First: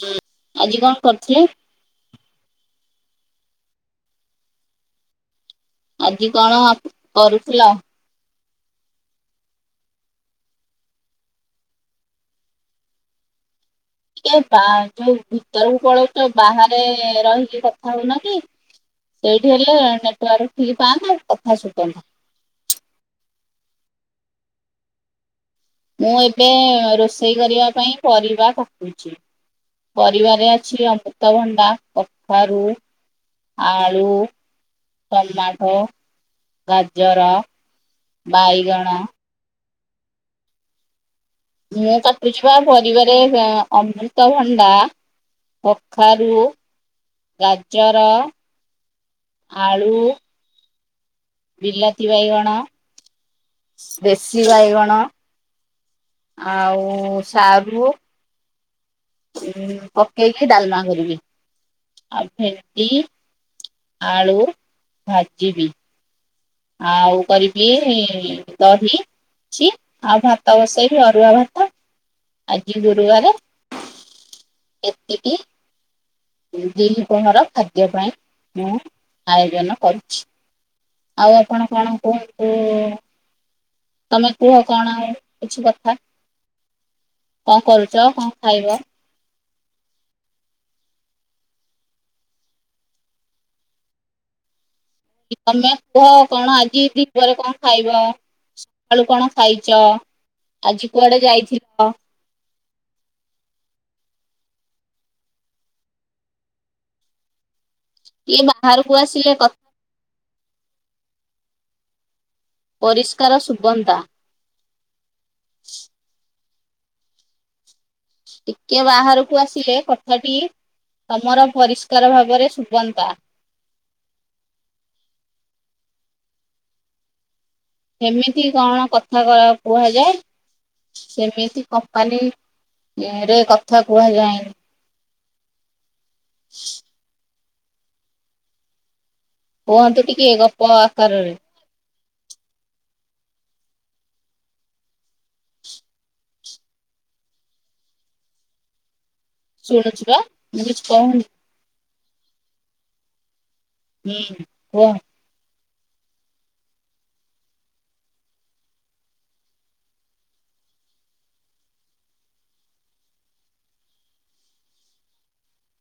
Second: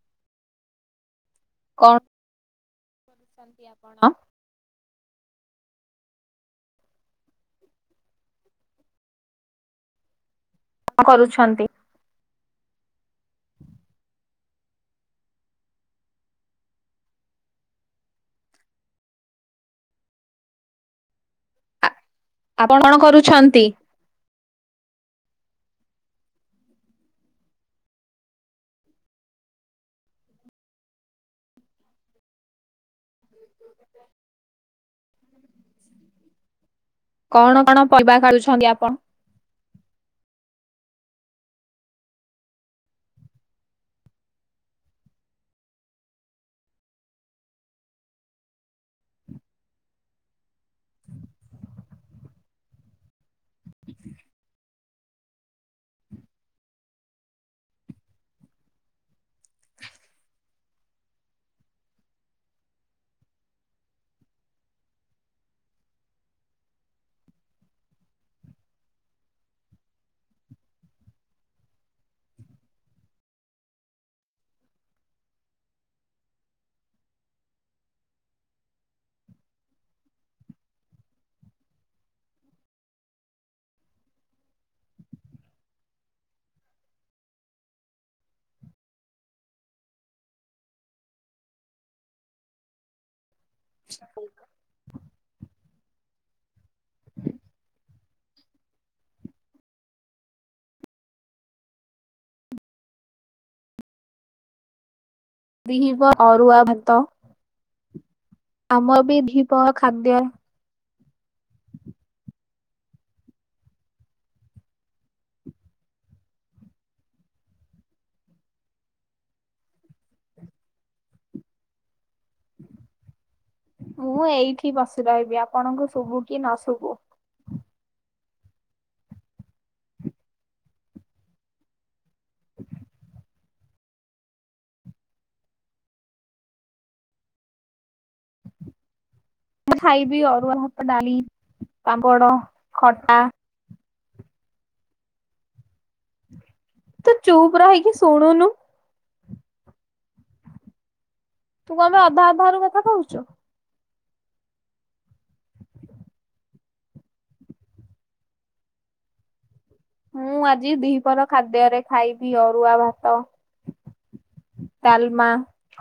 ହୁଁ ଆଜି କଣ କରିଥିଲେ? କ କରୁଚନ୍ତି ଆପଣ? ଆଜି କଣ ଆପ କରୁଥିଲ? କଣ କରୁଛନ୍ତି? [unintelligible] ଯୋଉ ଭିତରକୁ ପଳୋଉଚ ବାହାରେ ରହିକି କଥା ହୋଉନ କି? ସେଇଠି ହେଲେ ନେଟୱାର୍କ ଠିକ ପାଆନ୍ତା କଥା ଶୁଭନ୍ତା। ଆପଣ କଣ କରୁଛନ୍ତି? ମୁଁ ଏବେ ରୋଷେଇ କରିବା ପାଇଁ ପରିବା କାଟୁଚି। ପରିବାରେ ଅଛି ଅମୃତଭଣ୍ଡା, କଖାରୁ ଆଳୁ, ଟମାଟ ଗାଜର, କଣ କଣ ପରିବା କାଟୁଛନ୍ତି ଆପଣ? ବାଇଗଣ ମୁଁ କାଟୁଛିପା ପରିବାରେ ଅମୃତଭଣ୍ଡା। କଖାରୁ, ଗାଜର ଆଳୁ ବିଲାତି ବାଇଗଣ ବେସି ବାଇଗଣ ଆଉ ସାରୁ ଉଁ ପକେଇ କି ଡାଲମା କରିବି। ଆଉ ଭେଣ୍ଡି, ଆଳୁ ଭାଜିବି। ଆଉ କରିବି ଦହି ଅଛି ଆଉ ଭାତ ବସେଇବି ଅରୁଆ ଭାତ ଆଜି ଗୁରୁବାର। ଏତିକି ଦିପହର ଖାଦ୍ୟ ପାଇଁ ମୁଁ ଆୟୋଜନ କରିଚି। ଆଉ ଆପଣ କଣ କୁହନ୍ତୁ। ତମେ କୁହ କଣ ଆଉ କିଛି କଥା? କଣ କରୁଚ କଣ ଖାଇବ? [inaudible] ତମେ କୁହ କଣ ଆଜି ଦିପହରେ କଣ ଖାଇବ? ସକାଳୁ କଣ ଖାଇଚ ଆଜି କୁଆଡେ ଯାଇଥିଲ? [inaudible] ଦିଇପ ଅରୁୁଆ ଭାତ। ଟିକେ ବାହାରକୁ ଆମର ବି ଆସିଲେ କଥା ଦିପହର ଖାଦ୍ୟ। ପରିଷ୍କାର ସୁଗନ୍ତା। [inaudible] ଟିକେ ବାହାରକୁ ଆସିଲେ କଥାଟି ତମର ପରିଷ୍ [inaudible] ମୁଁ ଏଇଠି ବସି ରହିବି ଆପଣଙ୍କୁ ଶୁଭୁ କି ନ ଶୁଭୁ। ସେମିତି କଣ କଥା କ କୁହାଯାଏ ସେମିତି କ କାଲି ରେ କଥା କୁହାଯାଏନି। [inaudible] ମୁଁ କୁହନ୍ତୁ ଖାଇବି ଟିକେ ଅରୁଆ ଗପ ଭାତ ଡାଲି ଆକାରରେ। ପାମ୍ପଡ ଖଟା ତୁ ଚୁପ ରହିକି ଶୁଣୁନୁ। ଶୁଣୁଛୁ ବା ମୁଁ କିଛି କହୁନି। ଫୋନ ଅଧା ଅଧା ରୁ କଥା କହୁଛୁ। ହୁଁ କୁହ? ମୁଁ ଆଜି ଦିପହର ଖାଦ୍ୟରେ ଖାଇବି ଅରୁଆ ଭାତ। ଡାଲମା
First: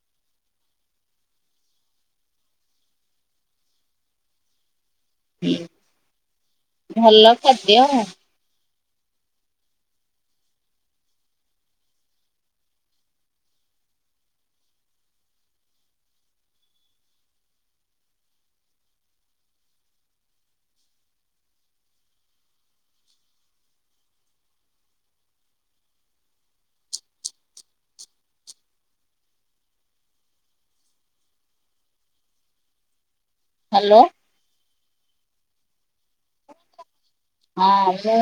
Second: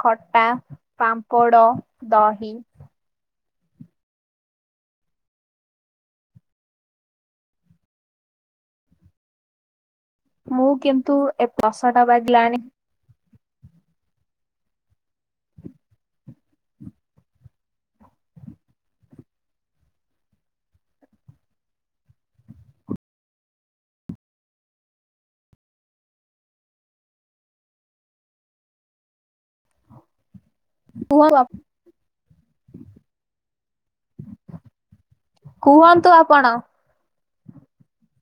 ଖଟା ପାମ୍ପଡ଼ ଦହି ହୁଁ [inaudible] ଭଲ ଖାଦ୍ୟ। ମୁଁ କିନ୍ତୁ ଏ ଦଶ ଟା ବଗିଲାଣି କୁହ [inaudible] ହ୍ୟାଲୋ। କୁହନ୍ତୁ ଆପଣ? ହଁ ମୁଁ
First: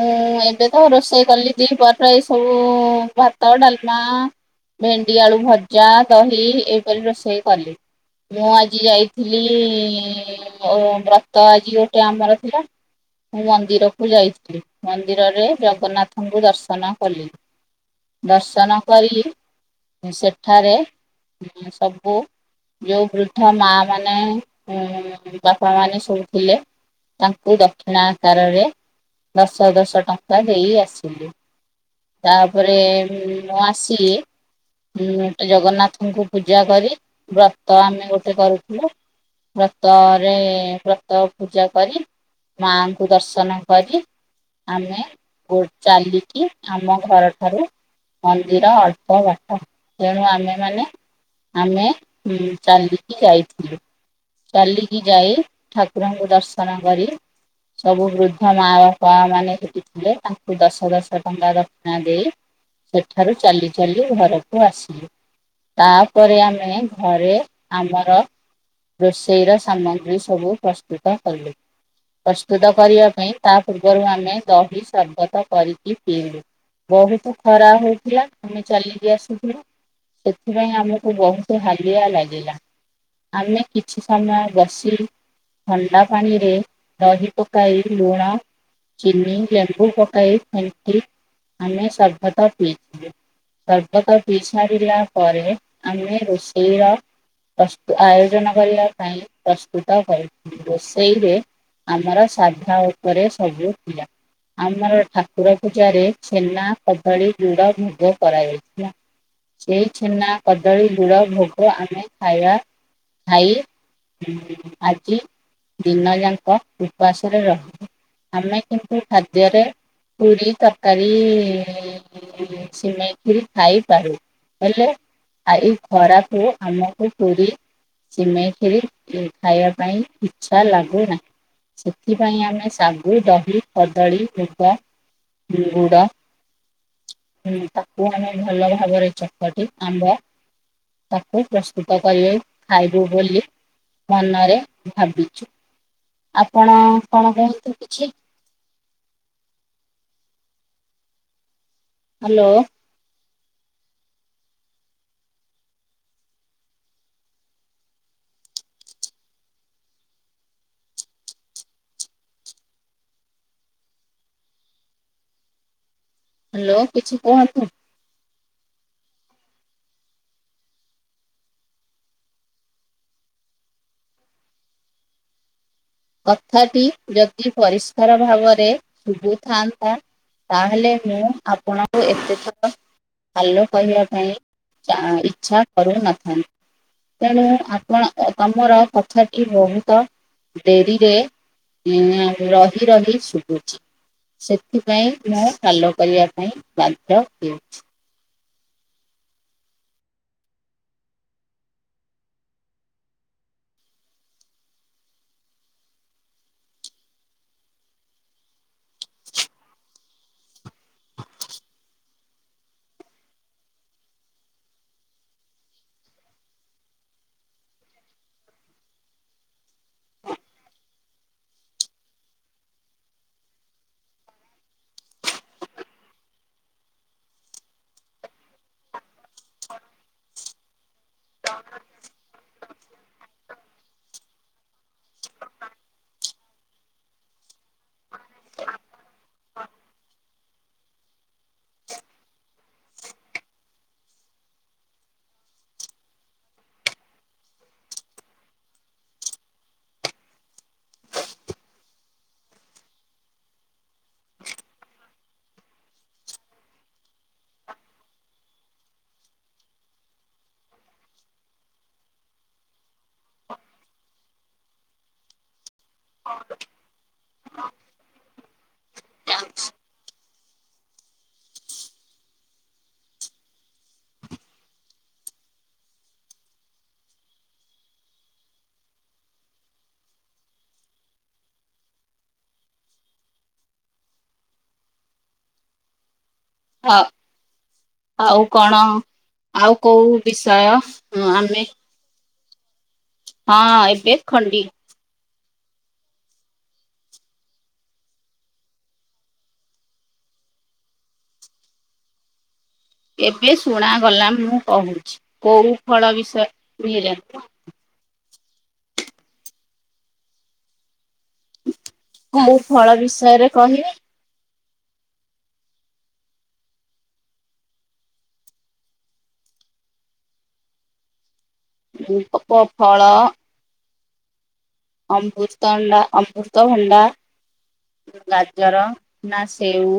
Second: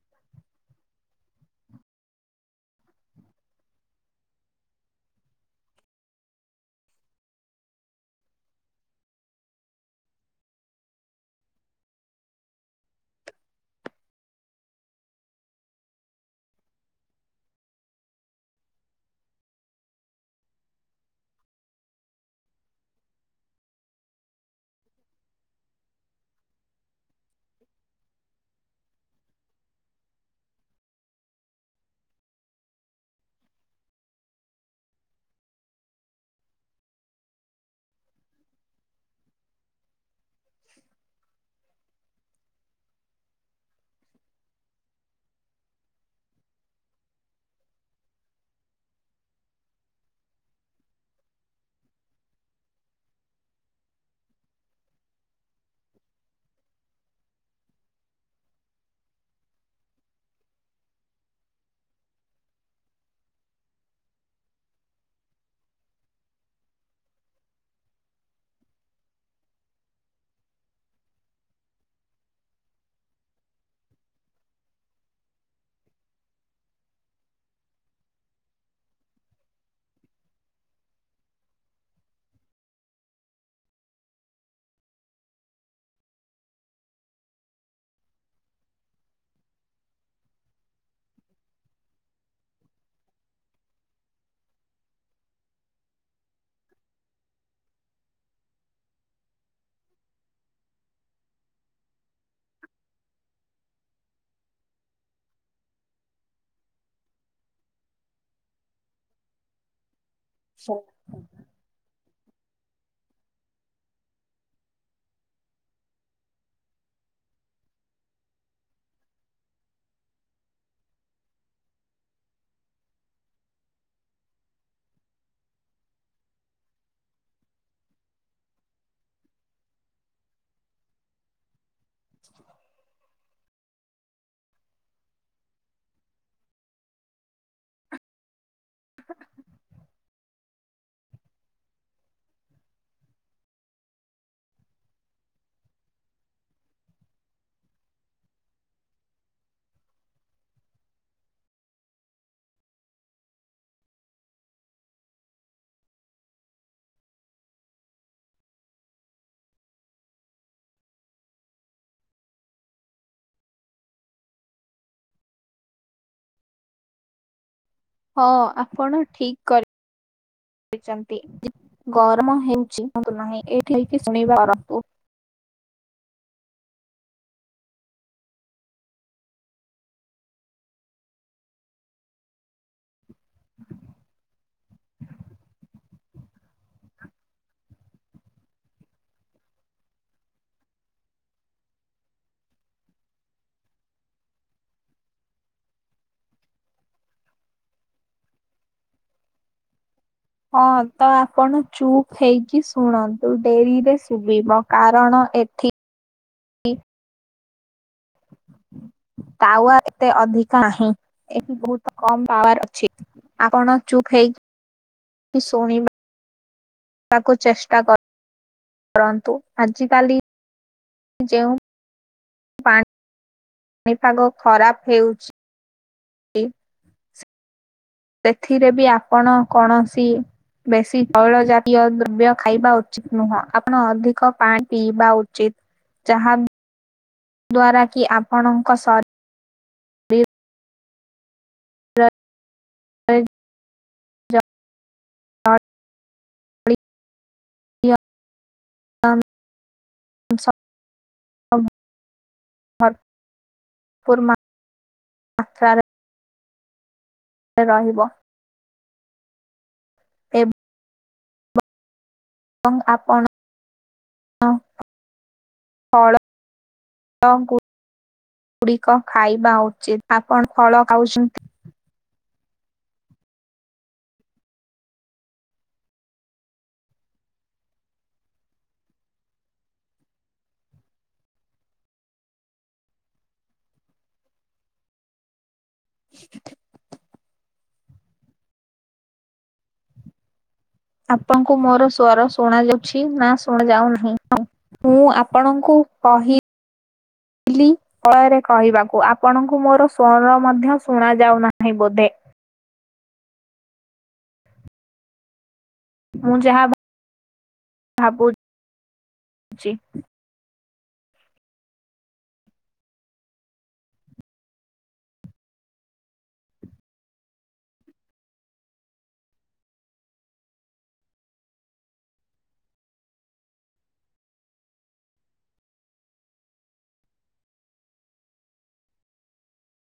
ଏବେ ତ ରୋଷେଇ କଲି ଦି ବଟ ଏ ସବୁ ଭାତ ଡାଲମା। ଭେଣ୍ଡି ଆଳୁ ଭଜା ଦହି ଏପରି ରୋଷେଇ କଲି। ମୁଁ ଆଜି ଯାଇଥିଲି ମୋର ବ୍ରତ ଆଜି ଗୋଟେ ଆମର ଥିଲା। ମୁଁ ମନ୍ଦିରକୁ ଯାଇଥିଲି ମନ୍ଦିରରେ ଜଗନ୍ନାଥଙ୍କୁ ଦର୍ଶନ କଲି। ଦର୍ଶନ କରି ସେଠାରେ ସବୁ ଯୋଉ ବୃଦ୍ଧ ମା ମାନେ ବାପା ମାନେ ସବୁ ଥିଲେ ତାଙ୍କୁ ଦକ୍ଷିଣା ଆକାରରେ ଦଶ ଦଶ ଟଙ୍କା ଦେଇ ଆସିଲି। ତାପରେ ନଆସି ହଁ ଜଗନ୍ନାଥଙ୍କୁ ପୂଜା କରି ବ୍ରତ ଆମେ ଗୋଟେ କରୁଥିଲୁ। ବ୍ରତରେ ବ୍ରତ ପୂଜା କରି ମାଙ୍କୁ ଦର୍ଶନ କରି ଆମେ ଚାଲିକି ଆମ ଘରଠାରୁ ମନ୍ଦିର ଅଳ୍ପ ବାଟ ତେଣୁ ଆମେମାନେ ଆମେ ଚାଲିକି ଯାଇଥିଲୁ। ଚାଲିକି ଯାଇ ଠାକୁରଙ୍କୁ ଦର୍ଶନ କରି ସବୁ ବୃଦ୍ଧ ମା ବାପା ମାନେ ହେଟିଥିଲେ ତାଙ୍କୁ ଦଶ ଦଶ ଟଙ୍କା ଦକ୍ଷଣା ଦେଇ ସେଠାରୁ ଚାଲି ଚାଲି ଘରକୁ ଆସିଲୁ । ତାପରେ ଆମେ ଘରେ ଆମର ରୋଷେଇ ର ସାମଗ୍ରୀ ସବୁ ପ୍ରସ୍ତୁତ କଲୁ। ପ୍ରସ୍ତୁତ କରିବା ପାଇଁ ତା ପୂର୍ବରୁ ଆମେ ଦହି ସର୍ବତ କରିକି ପିଇଲୁ। ବହୁତ ଖରା ହଉଥିଲା ଆମେ ଚାଲିକି ଆସୁଥିଲୁ। ସେଥିପାଇଁ ଆମକୁ ବହୁତ ହାଲିଆ ଲାଗିଲା। ଆମେ କିଛି ସମୟ ବସି ଥଣ୍ଡା ପାଣିରେ ଦହି ପକାଇ ଲୁଣ ଚିିନି ଲେମ୍ବୁ ପକାଇ ଫେଣ୍ଟି ଆମେ ସର୍ବତ ପିଇଥିଲୁ। ସର୍ବତ ପିଇ ସାରିଲା ପରେ ଆମେ ରୋଷେଇର ପ୍ର ଆୟୋଜନ କରିବା ପାଇଁ ପ୍ରସ୍ତୁତ ହୋଇଥିଲୁ। ରୋଷେଇରେ ଆମର ସାଧ୍ୟା ଉପରେ ସବୁ ଥିଲା। ଆମର ଠାକୁର ପୂଜାରେ ଛେନା କଦଳୀ ଗୁଡ ଭୋଗ କରାଯାଇଥିଲା। ସେଇ ଛେନା କଦଳୀ ଗୁଡ ଭୋଗ ଆମେ ଖାଇବା ଖାଇ ଆଜି [inaudible] ଦିନ ଯାଙ୍କ ଉପାସ ରହୁ ଆମେ କିନ୍ତୁ ଖାଦ୍ୟରେ ପୁୁରି ତରକାରୀ ସିମାଇ ଖୀରି ଖାଇ ପାରୁ। ହେଲେ ଏଇ ଖରାକୁ ଆମକୁ ପୁରୀ ସିମେଇ ଖୀରି ଖାଇବା ପାଇଁ ଇଛା ଲାଗୁନାହିଁ। ସେଥିପାଇଁ ଆମେ ଶାଗୁ, ଦହି, କଦଳୀ, ଭୋଗ, ଗୁଡ ହୁଁ ତାକୁ ଆମେ ଭଲ ଭାବରେ ଚକଟି ଆମ୍ବ ତାକୁ ପ୍ରସ୍ତୁତ କରିବେ ଖାଇବୁ ବୋଲି ମନରେ ଭାବିଚୁ ଆପଣ ପଣ କଣ କୁହନ୍ତୁ କିଛି? ହାଲୋ। ହାଲୋ କିଛି କୁହନ୍ତୁ। ହଁ ଆପଣ ଠିକ କରି ଚନ୍ତି। ଗରମ ହେଉଚି [unintelligible] ନାହିଁ ଏଠ ଶୁଣି ରନ୍ତୁ [inaudible] କଥାଟି ଯଦି ପରିଷ୍କାର ଭାବରେ ଶୁଭୁଥାନ୍ତା ତାହେଲେ ମୁଁ ଆପଣଙ୍କୁ ଏତେ ଥର ଭଲ କହିବା ପାଇଁ ଚା ଇଚ୍ଛା କରୁନାହିଁ। ତେଣୁ ଆପଣ ତମର କଥାଟି ବହୁତ ଡେରିରେ ଉ ରହି ରହି ଶୁଭୁଚି। ସେଥିପାଇଁ ମୁଁ କାଲ କରିବା ପାଇଁ ବାଧ୍ୟ ହୋଇଚି। ହଁ ତ ଆପଣ ଚୁପ୍ ହେଇକି ଶୁଣନ୍ତୁ ଡେରିରେ ଶୁଭିବ କାରଣ ଏଥିି ପାୱାର ଏତେ ଅଧିକ ନାହିଁ ଏଠି ବହୁତ କମ ପାୱାର ଅଛି। ଆପଣ ଚୁପ୍ ହେଇକି ଶୁଣିବ ବାକୁ ଚେଷ୍ଟା କର। କରନ୍ତୁ । ଆଜିକାଲି ଯେଉଁ ପାଣି ପାଣିପାଗ ଖରାପ ହେଉଚି ସେଥିରେ ବି ଆପଣ କୌଣସି ବେଶୀ ତୈଳ ଜାତୀୟ ଦ୍ରବ୍ୟ ଖାଇବା ଉଚିତ ନୁହଁ। ଆପଣ ଅଧିକ ପାଣି ପିଇବା ଉଚିତ ଯାହା ଦ୍ଵାରା କି ଆପଣଙ୍କ ଶରୀ ହ ଯାଉ [unintelligible] ଭର ପୁରମା ମାତ୍ରାରେ ରହିବ। ଏବଂ ଆପଣ [unintelligible] ଫଳ ହଂ କ [unintelligible] ଗୁଡିକ ଖାଇବା ଉଚିତ । ଆପଣ ଫଳ ଖାଉଚନ୍ତି [inaudible] ହଉ ଆଉ କଣ ଆଉ କୋଉ ବିଷ ଆପଣଙ୍କୁ ମୋର ସ୍ଵର ଶୁଣ ଯାଉଛି ନା ଶୁଣ ହଁ ଯାଉ ନାହିଁ ଏବେ ଖଣ୍ଡି ।ମୁଁ ଆପଣଙ୍କ କୁୁ କହି [inaudible] ଲି ପରେ କହିବାକୁ ଆପଣଙ୍କୁ ମୋର ସ୍ଵର ମଧ୍ୟ ଶୁଣ ଯାଉ ନାହିଁ ବୋଧେ। ଏବେ ଶୁଣାଗଲା ମୁଁ କହୁଚି କୋଉ ଫଳ ମୁଁ ବିଷୟ ଇଏ। ଜୀ। ମୁଁ ଫଳ ବିଷୟରେ କହିବି। ଦୀପକ ଫଳ। ଅମୁତଣ୍ଡା ଅମୃତଭଣ୍ଡା ଗାଜର ନା ସେଉ?